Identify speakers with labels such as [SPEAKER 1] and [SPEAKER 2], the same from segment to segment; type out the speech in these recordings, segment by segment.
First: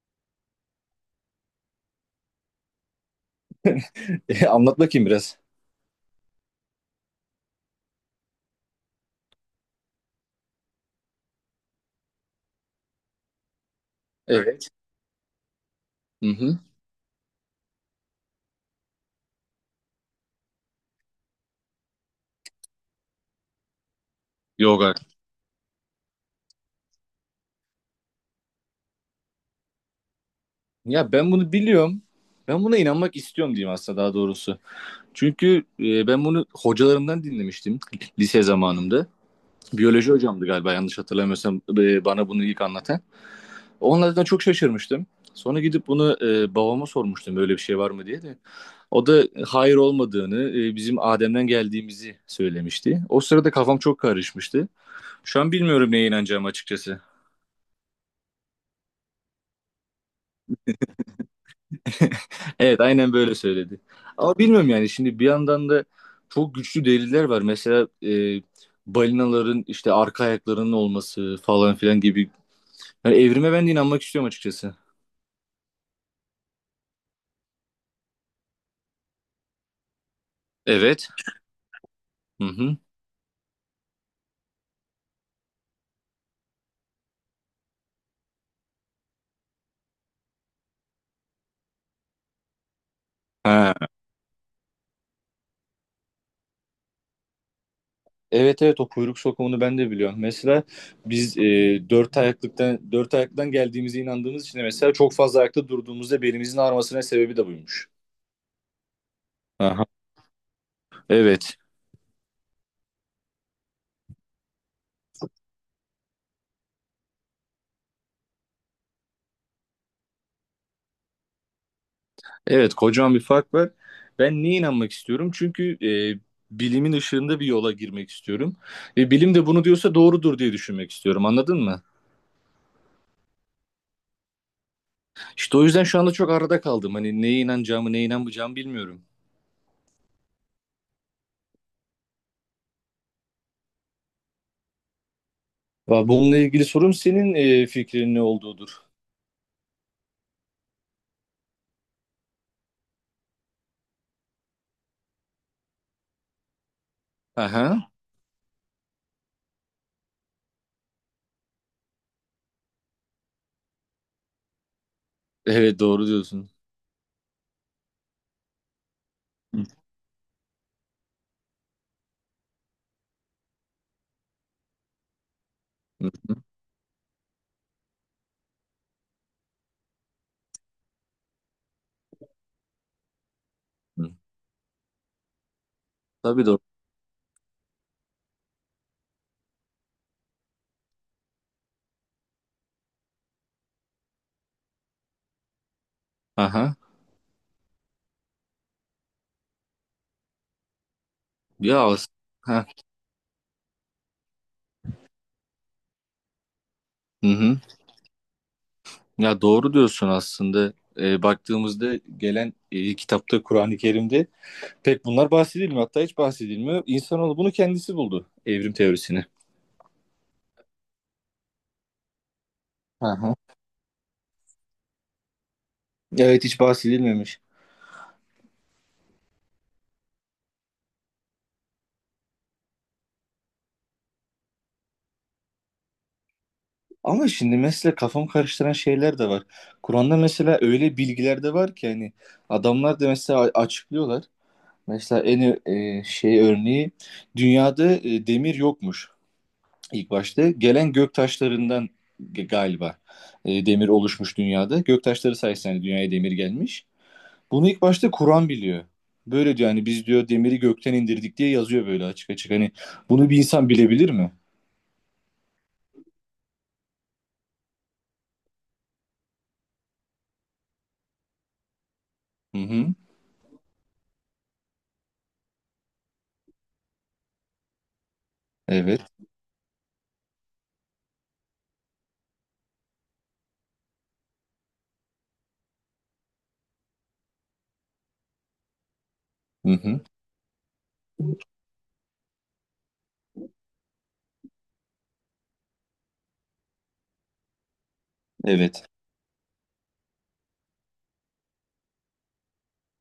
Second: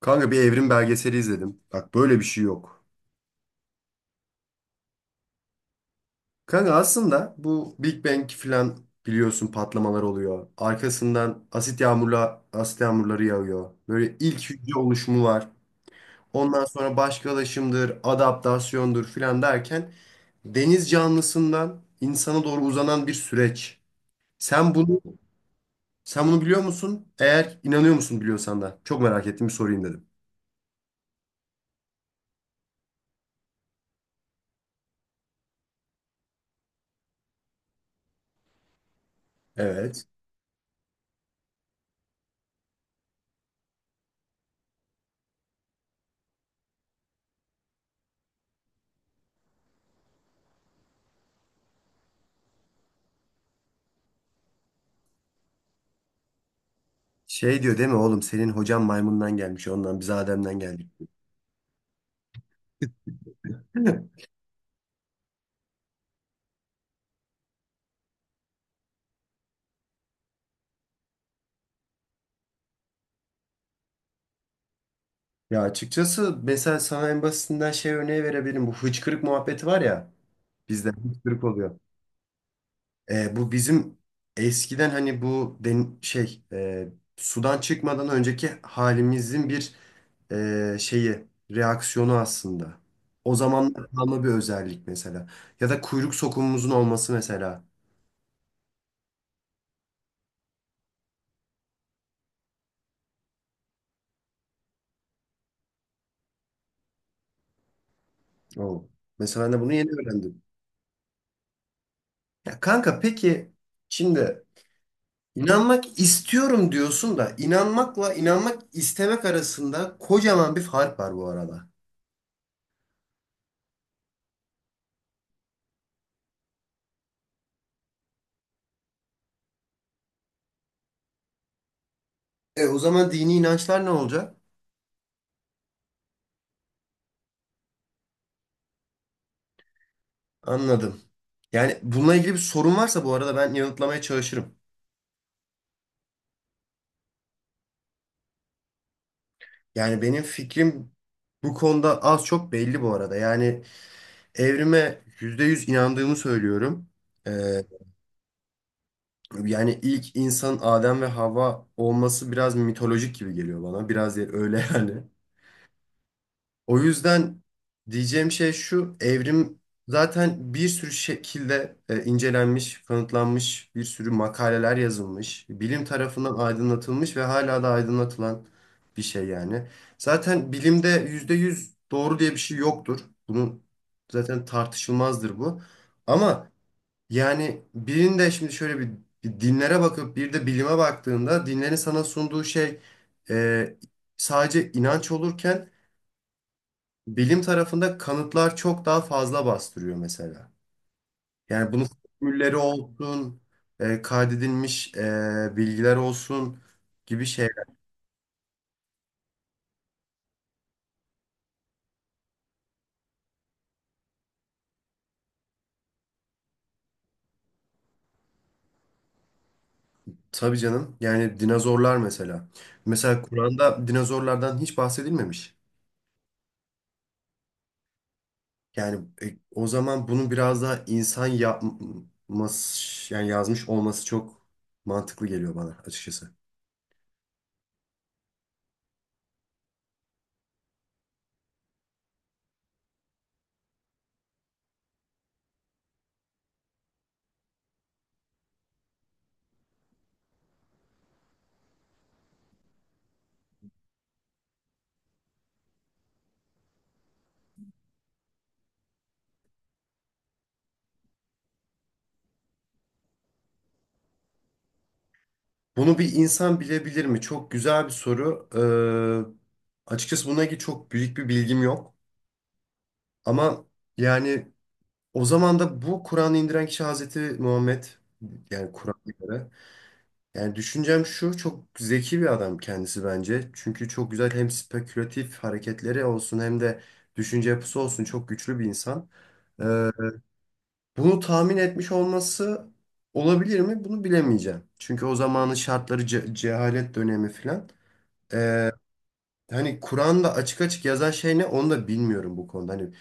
[SPEAKER 1] Kanka bir evrim belgeseli izledim. Bak böyle bir şey yok.
[SPEAKER 2] Anlat bakayım biraz.
[SPEAKER 1] Kanka aslında bu Big Bang falan biliyorsun patlamalar oluyor. Arkasından asit yağmurları yağıyor. Böyle ilk
[SPEAKER 2] Evet.
[SPEAKER 1] hücre oluşumu var.
[SPEAKER 2] Hı hı.
[SPEAKER 1] Ondan sonra başkalaşımdır, adaptasyondur filan derken deniz canlısından insana doğru uzanan bir süreç. Sen
[SPEAKER 2] Yoga.
[SPEAKER 1] bunu Sen bunu biliyor musun? Eğer inanıyor musun biliyorsan da. Çok merak ettim bir sorayım dedim.
[SPEAKER 2] Ya ben bunu biliyorum. Ben buna inanmak istiyorum diyeyim aslında daha doğrusu. Çünkü ben bunu hocalarımdan dinlemiştim lise zamanımda.
[SPEAKER 1] Evet.
[SPEAKER 2] Biyoloji hocamdı galiba yanlış hatırlamıyorsam bana bunu ilk anlatan. Onlardan çok şaşırmıştım. Sonra gidip bunu babama sormuştum böyle bir şey var mı diye de. O da hayır olmadığını, bizim Adem'den geldiğimizi söylemişti. O sırada kafam çok karışmıştı. Şu an bilmiyorum neye inanacağım açıkçası.
[SPEAKER 1] Şey diyor değil mi oğlum, senin hocan maymundan gelmiş, ondan biz Adem'den geldik.
[SPEAKER 2] Evet, aynen böyle söyledi. Ama bilmiyorum, yani şimdi bir yandan da çok güçlü deliller var. Mesela balinaların işte arka ayaklarının olması falan filan gibi. Yani evrime ben de inanmak istiyorum açıkçası.
[SPEAKER 1] Ya açıkçası mesela sana en basitinden şey örneği verebilirim. Bu hıçkırık muhabbeti var ya, bizde
[SPEAKER 2] Evet.
[SPEAKER 1] hıçkırık oluyor.
[SPEAKER 2] Hı hı.
[SPEAKER 1] Bu bizim eskiden hani bu den şey sudan çıkmadan önceki halimizin bir şeyi, reaksiyonu aslında. O zaman
[SPEAKER 2] Ha.
[SPEAKER 1] kalma bir özellik mesela. Ya da kuyruk sokumumuzun olması mesela.
[SPEAKER 2] Evet, evet, o kuyruk sokumunu ben de biliyorum. Mesela biz dört ayaklıdan geldiğimize inandığımız için de mesela çok fazla ayakta durduğumuzda belimizin ağrımasına sebebi de buymuş.
[SPEAKER 1] O. Mesela ben de bunu
[SPEAKER 2] Aha.
[SPEAKER 1] yeni öğrendim.
[SPEAKER 2] Evet.
[SPEAKER 1] Ya kanka, peki şimdi, İnanmak istiyorum diyorsun da inanmakla inanmak istemek arasında kocaman bir fark var bu arada.
[SPEAKER 2] Evet, kocaman bir fark var. Ben neye inanmak istiyorum? Çünkü bilimin ışığında bir yola girmek istiyorum. Ve bilim de bunu diyorsa doğrudur diye düşünmek istiyorum. Anladın mı?
[SPEAKER 1] E o zaman dini inançlar ne olacak?
[SPEAKER 2] İşte o yüzden şu anda çok arada kaldım. Hani neye inanacağımı, neye inanmayacağımı bilmiyorum.
[SPEAKER 1] Anladım. Yani bununla ilgili bir sorun varsa bu arada ben yanıtlamaya çalışırım.
[SPEAKER 2] Bununla ilgili sorum senin fikrin ne olduğudur.
[SPEAKER 1] Yani benim fikrim bu konuda az çok belli bu arada. Yani evrime %100 inandığımı söylüyorum. E,
[SPEAKER 2] Aha.
[SPEAKER 1] Yani ilk insan Adem ve Havva olması biraz mitolojik gibi geliyor bana. Biraz öyle yani.
[SPEAKER 2] Evet, doğru diyorsun.
[SPEAKER 1] O yüzden diyeceğim şey şu, evrim
[SPEAKER 2] Hı.
[SPEAKER 1] zaten bir sürü şekilde incelenmiş, kanıtlanmış, bir sürü makaleler yazılmış, bilim
[SPEAKER 2] Hı hı.
[SPEAKER 1] tarafından aydınlatılmış ve hala da aydınlatılan bir şey yani. Zaten bilimde %100 doğru diye bir şey yoktur. Bunun
[SPEAKER 2] Hı.
[SPEAKER 1] zaten tartışılmazdır bu.
[SPEAKER 2] Tabii,
[SPEAKER 1] Ama
[SPEAKER 2] doğru.
[SPEAKER 1] yani birinde şimdi şöyle bir dinlere bakıp bir de bilime baktığında, dinlerin sana sunduğu şey e, sadece inanç olurken
[SPEAKER 2] Aha.
[SPEAKER 1] bilim tarafında kanıtlar çok daha fazla bastırıyor mesela. Yani
[SPEAKER 2] Ya
[SPEAKER 1] bunun
[SPEAKER 2] as-
[SPEAKER 1] formülleri
[SPEAKER 2] ha.
[SPEAKER 1] olsun, kaydedilmiş bilgiler olsun gibi
[SPEAKER 2] Hı hı.
[SPEAKER 1] şeyler.
[SPEAKER 2] Ya doğru diyorsun aslında. Baktığımızda gelen kitapta, Kur'an-ı Kerim'de pek bunlar bahsedilmiyor. Hatta hiç bahsedilmiyor. İnsanoğlu bunu kendisi buldu. Evrim teorisini.
[SPEAKER 1] Tabii canım. Yani dinozorlar mesela.
[SPEAKER 2] Hı
[SPEAKER 1] Mesela
[SPEAKER 2] hı.
[SPEAKER 1] Kur'an'da dinozorlardan hiç bahsedilmemiş.
[SPEAKER 2] Evet, hiç bahsedilmemiş.
[SPEAKER 1] Yani o zaman bunu biraz daha insan yapması, yani yazmış olması çok mantıklı geliyor bana açıkçası.
[SPEAKER 2] Ama şimdi mesela kafam karıştıran şeyler de var. Kur'an'da mesela öyle bilgiler de var ki hani adamlar da mesela açıklıyorlar. Mesela en şey örneği, dünyada demir yokmuş ilk başta. Gelen gök taşlarından galiba demir oluşmuş dünyada. Gök taşları sayesinde hani dünyaya demir gelmiş. Bunu ilk başta Kur'an biliyor. Böyle diyor, hani biz diyor demiri gökten indirdik diye yazıyor böyle açık açık. Hani bunu bir insan bilebilir mi?
[SPEAKER 1] Bunu bir insan bilebilir mi? Çok güzel bir soru. Açıkçası buna ilgili çok büyük bir bilgim yok.
[SPEAKER 2] Hı hı.
[SPEAKER 1] Ama yani o zaman da bu Kur'an'ı indiren kişi Hazreti Muhammed, yani
[SPEAKER 2] Evet.
[SPEAKER 1] Kur'an'a göre. Yani düşüncem şu, çok zeki bir adam kendisi bence. Çünkü çok güzel hem spekülatif hareketleri olsun hem de düşünce yapısı olsun, çok güçlü bir insan.
[SPEAKER 2] Hı
[SPEAKER 1] Ee,
[SPEAKER 2] hı.
[SPEAKER 1] Bunu tahmin etmiş olması olabilir mi? Bunu bilemeyeceğim. Çünkü o zamanın şartları cehalet dönemi filan. Ee,
[SPEAKER 2] Evet.
[SPEAKER 1] Hani Kur'an'da açık açık yazan şey ne onu da bilmiyorum bu konuda. Hani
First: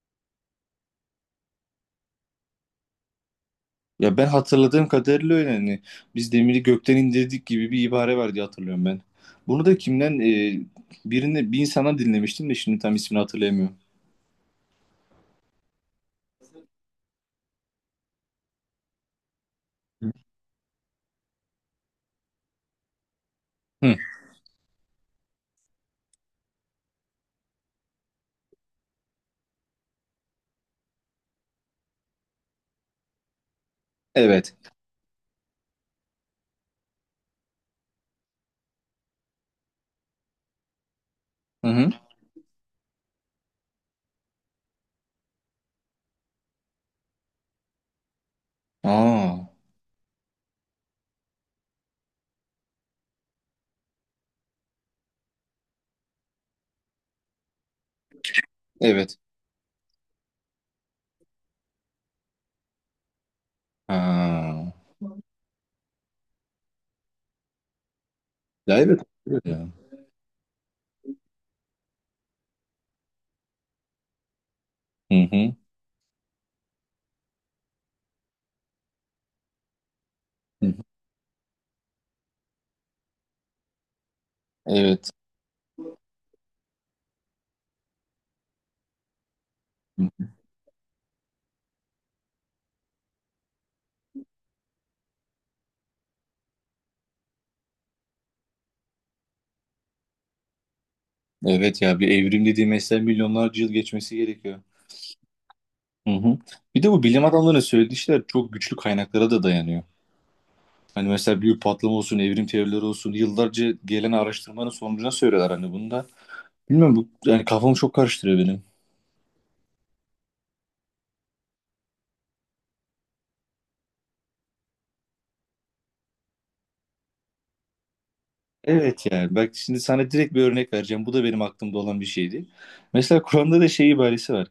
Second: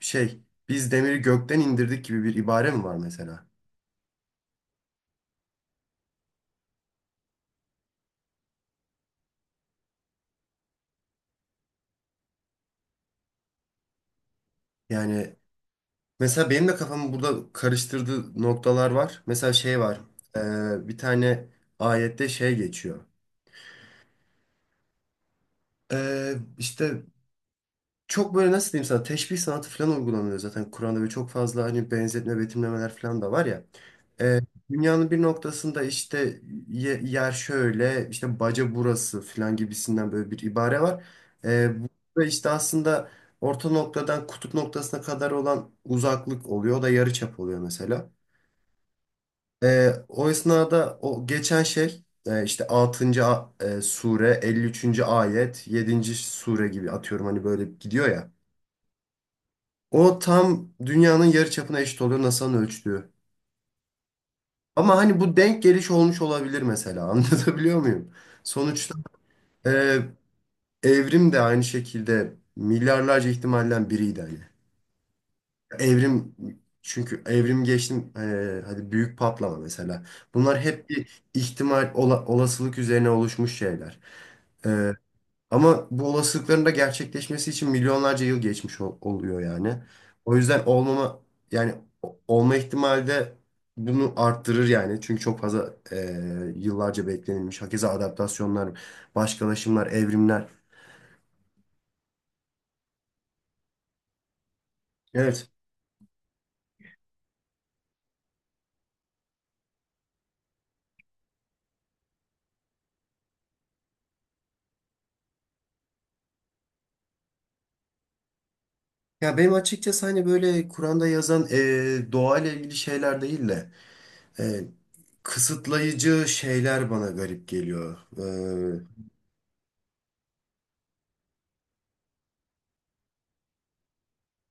[SPEAKER 1] şey, biz demiri gökten indirdik gibi bir ibare mi var mesela?
[SPEAKER 2] Ya ben hatırladığım kadarıyla öyle, hani biz demiri gökten indirdik gibi bir ibare var diye hatırlıyorum ben. Bunu da kimden, bir insandan dinlemiştim de şimdi tam ismini hatırlayamıyorum.
[SPEAKER 1] Yani mesela benim de kafamı burada karıştırdığı noktalar var. Mesela şey var.
[SPEAKER 2] Hı.
[SPEAKER 1] Bir tane ayette şey geçiyor.
[SPEAKER 2] Hı.
[SPEAKER 1] İşte çok böyle, nasıl diyeyim sana, teşbih sanatı falan uygulanıyor zaten Kur'an'da ve çok fazla hani benzetme, betimlemeler falan da var ya. Ee,
[SPEAKER 2] Evet.
[SPEAKER 1] Dünyanın bir noktasında işte yer şöyle işte baca burası falan gibisinden böyle bir ibare var.
[SPEAKER 2] Hı
[SPEAKER 1] Ee,
[SPEAKER 2] hı.
[SPEAKER 1] Burada işte aslında orta noktadan kutup noktasına kadar olan uzaklık oluyor. O da yarıçap oluyor mesela.
[SPEAKER 2] Aa.
[SPEAKER 1] O esnada o geçen şey işte altıncı sure, 53. ayet, yedinci sure gibi atıyorum, hani böyle gidiyor ya.
[SPEAKER 2] Evet.
[SPEAKER 1] O tam dünyanın yarıçapına eşit oluyor, NASA'nın ölçtüğü.
[SPEAKER 2] Ha.
[SPEAKER 1] Ama hani bu denk geliş olmuş olabilir mesela. Anlatabiliyor muyum?
[SPEAKER 2] Ya
[SPEAKER 1] Sonuçta
[SPEAKER 2] evet. Evet ya.
[SPEAKER 1] e, evrim de aynı şekilde milyarlarca ihtimalden biriydi hani.
[SPEAKER 2] Hı hı.
[SPEAKER 1] Evrim Çünkü evrim geçtim, hadi büyük patlama mesela. Bunlar
[SPEAKER 2] Hı hı.
[SPEAKER 1] hep bir ihtimal, olasılık üzerine oluşmuş şeyler. E,
[SPEAKER 2] Evet.
[SPEAKER 1] Ama bu olasılıkların da gerçekleşmesi için milyonlarca yıl geçmiş oluyor yani. O yüzden yani olma ihtimali de bunu arttırır yani. Çünkü çok fazla yıllarca beklenilmiş. Hakeza adaptasyonlar, başkalaşımlar, evrimler.
[SPEAKER 2] Evet ya, bir evrim dediği mesela milyonlarca yıl geçmesi gerekiyor.
[SPEAKER 1] Evet.
[SPEAKER 2] Hı hı. Bir de bu bilim adamlarının söylediği şeyler çok güçlü kaynaklara da dayanıyor. Hani mesela büyük patlama olsun, evrim teorileri olsun, yıllarca gelen araştırmanın sonucuna söylüyorlar hani bunu da. Bilmiyorum, bu yani kafamı çok karıştırıyor benim.
[SPEAKER 1] Ya benim açıkçası hani böyle Kur'an'da yazan doğayla ilgili şeyler değil de e, kısıtlayıcı şeyler bana garip geliyor. E,
[SPEAKER 2] Evet yani bak, şimdi sana direkt bir örnek vereceğim. Bu da benim aklımda olan bir şeydi. Mesela Kur'an'da da şey ibaresi var.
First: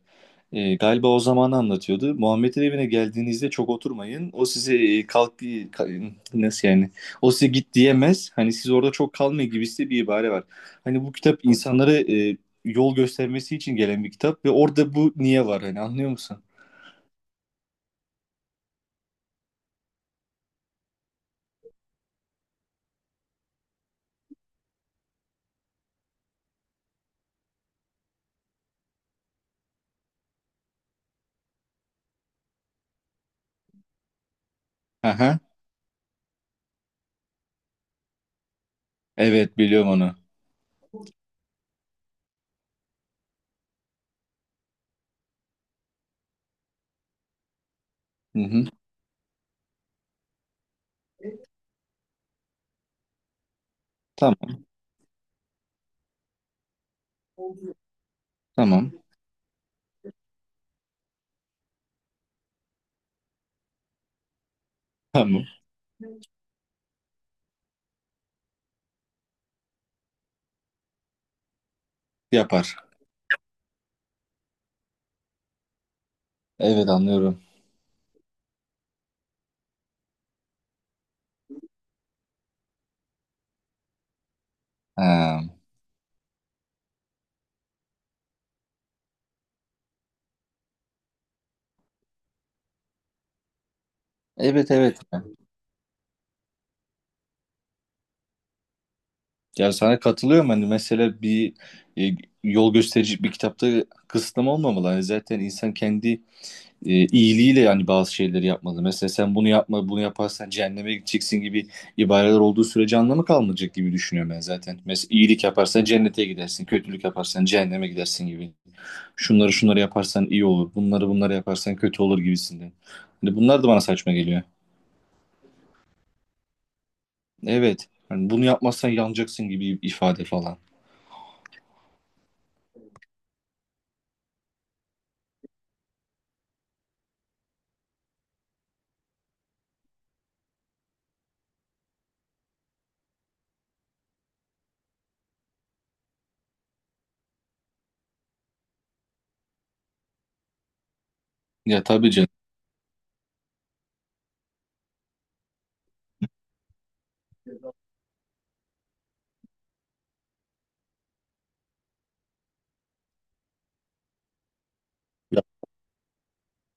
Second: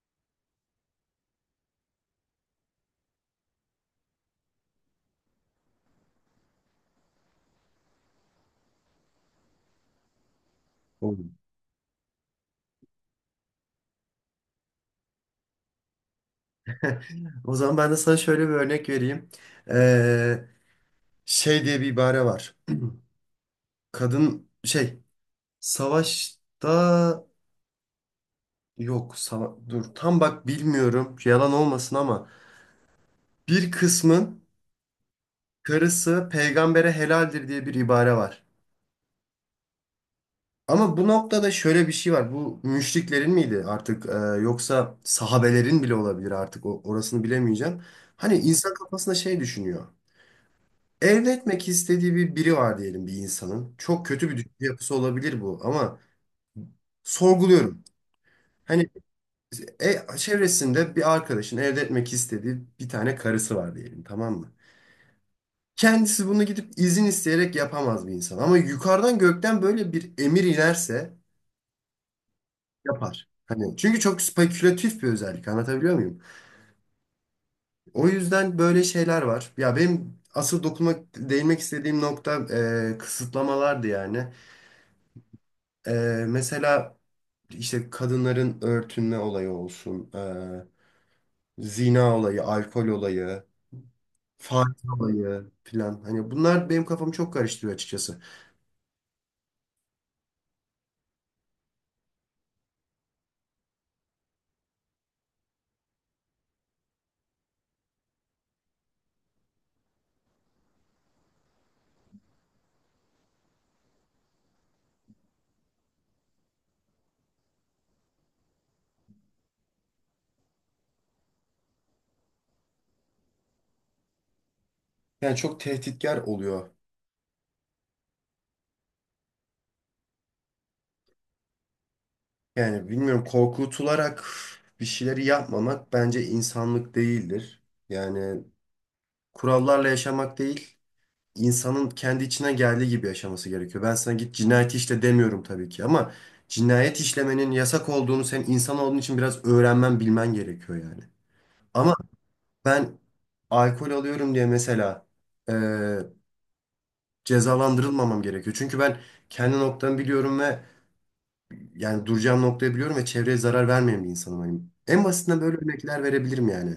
[SPEAKER 2] Galiba o zamanı anlatıyordu. Muhammed'in evine geldiğinizde çok oturmayın. O size nasıl yani? O size git diyemez. Hani siz orada çok kalmayın gibisi bir ibare var. Hani bu
[SPEAKER 1] O
[SPEAKER 2] kitap insanlara yol göstermesi için gelen bir kitap ve orada bu niye var, hani anlıyor musun?
[SPEAKER 1] o zaman ben de sana şöyle bir örnek vereyim. Şey diye bir ibare var. Kadın şey, savaşta, yok dur tam bak, bilmiyorum, yalan olmasın ama bir kısmın
[SPEAKER 2] Aha.
[SPEAKER 1] karısı peygambere helaldir diye bir ibare var.
[SPEAKER 2] Evet, biliyorum onu.
[SPEAKER 1] Ama bu noktada şöyle bir şey var. Bu müşriklerin miydi artık, yoksa sahabelerin bile olabilir artık, orasını bilemeyeceğim. Hani
[SPEAKER 2] Hı hı.
[SPEAKER 1] insan kafasında şey düşünüyor. Elde etmek istediği bir biri var diyelim bir insanın. Çok kötü bir düşünce
[SPEAKER 2] Tamam
[SPEAKER 1] yapısı olabilir bu ama sorguluyorum. Hani
[SPEAKER 2] tamam
[SPEAKER 1] Çevresinde bir arkadaşın elde etmek istediği bir tane karısı var diyelim, tamam mı?
[SPEAKER 2] tamam
[SPEAKER 1] Kendisi bunu gidip izin isteyerek yapamaz bir insan. Ama yukarıdan, gökten böyle bir emir inerse
[SPEAKER 2] yapar.
[SPEAKER 1] yapar. Hani çünkü çok spekülatif bir özellik, anlatabiliyor muyum?
[SPEAKER 2] Evet, anlıyorum.
[SPEAKER 1] O yüzden böyle şeyler var. Ya benim asıl dokunmak, değinmek istediğim nokta kısıtlamalardı yani.
[SPEAKER 2] Ha.
[SPEAKER 1] Mesela işte kadınların örtünme olayı olsun, zina olayı, alkol olayı.
[SPEAKER 2] Evet,
[SPEAKER 1] Faiz
[SPEAKER 2] evet.
[SPEAKER 1] olayı filan. Hani bunlar benim kafamı çok karıştırıyor açıkçası.
[SPEAKER 2] Ya sana katılıyorum, hani mesela bir e, yol gösterici bir kitapta kısıtlama olmamalı. Hani zaten insan kendi iyiliğiyle yani bazı şeyleri yapmalı. Mesela sen bunu yapma, bunu yaparsan cehenneme gideceksin gibi ibareler olduğu sürece anlamı kalmayacak gibi düşünüyorum ben zaten. Mesela iyilik yaparsan cennete gidersin, kötülük yaparsan cehenneme gidersin gibi. Şunları şunları yaparsan iyi olur, bunları bunları yaparsan kötü olur gibisinden. Hani bunlar da bana saçma geliyor.
[SPEAKER 1] Yani çok tehditkar oluyor.
[SPEAKER 2] Evet. Hani bunu yapmazsan yanacaksın gibi ifade falan.
[SPEAKER 1] Yani bilmiyorum, korkutularak bir şeyleri yapmamak bence insanlık değildir. Yani kurallarla yaşamak değil, insanın kendi içine geldiği gibi yaşaması gerekiyor. Ben sana git cinayet işle demiyorum tabii ki ama cinayet işlemenin yasak olduğunu sen insan olduğun için biraz öğrenmen, bilmen gerekiyor yani.
[SPEAKER 2] Ya
[SPEAKER 1] Ama
[SPEAKER 2] tabii canım.
[SPEAKER 1] ben alkol alıyorum diye mesela cezalandırılmamam gerekiyor. Çünkü ben kendi noktamı biliyorum ve yani duracağım noktayı biliyorum ve çevreye zarar vermeyen bir insanım. Hani en basitinden
[SPEAKER 2] Ya,
[SPEAKER 1] böyle örnekler verebilirim yani.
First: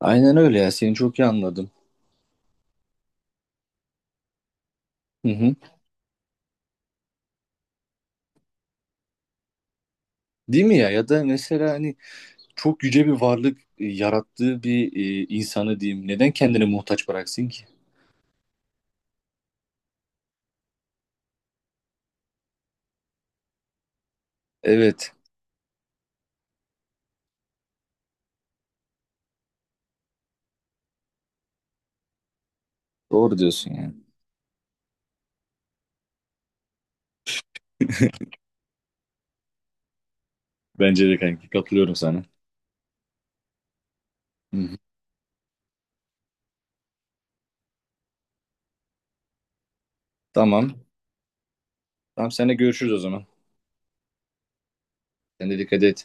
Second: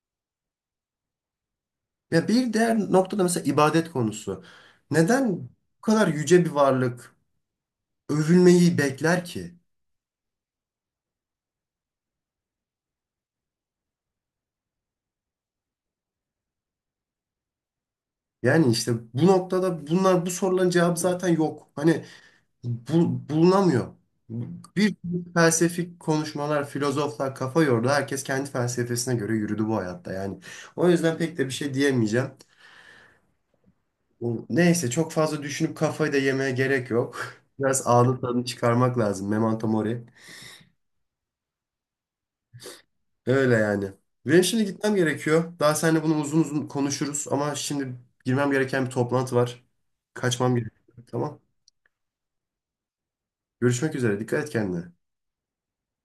[SPEAKER 2] aynen öyle ya. Seni çok iyi anladım.
[SPEAKER 1] Ya bir diğer noktada mesela ibadet konusu.
[SPEAKER 2] Hı
[SPEAKER 1] Neden
[SPEAKER 2] hı.
[SPEAKER 1] bu kadar yüce bir varlık övülmeyi bekler ki?
[SPEAKER 2] Değil mi ya? Ya da mesela hani çok yüce bir varlık yarattığı bir insanı diyeyim. Neden kendini muhtaç bıraksın ki?
[SPEAKER 1] Yani işte bu noktada bunlar, bu soruların cevabı zaten yok. Hani bulunamıyor. Bir
[SPEAKER 2] Evet.
[SPEAKER 1] sürü felsefik konuşmalar, filozoflar kafa yordu. Herkes kendi felsefesine göre yürüdü bu hayatta. Yani o yüzden pek de bir şey diyemeyeceğim.
[SPEAKER 2] Doğru diyorsun yani.
[SPEAKER 1] Neyse, çok fazla düşünüp kafayı da yemeye gerek yok. Biraz anı tadını çıkarmak lazım. Memento mori.
[SPEAKER 2] Bence de kanki. Katılıyorum sana.
[SPEAKER 1] Öyle yani. Benim
[SPEAKER 2] Hı
[SPEAKER 1] şimdi
[SPEAKER 2] hı.
[SPEAKER 1] gitmem gerekiyor. Daha seninle bunu uzun uzun konuşuruz ama şimdi girmem gereken bir toplantı var. Kaçmam
[SPEAKER 2] Tamam.
[SPEAKER 1] gerekiyor. Tamam.
[SPEAKER 2] Tamam, seninle görüşürüz o zaman.
[SPEAKER 1] Görüşmek üzere. Dikkat et kendine.
[SPEAKER 2] Sen de dikkat et.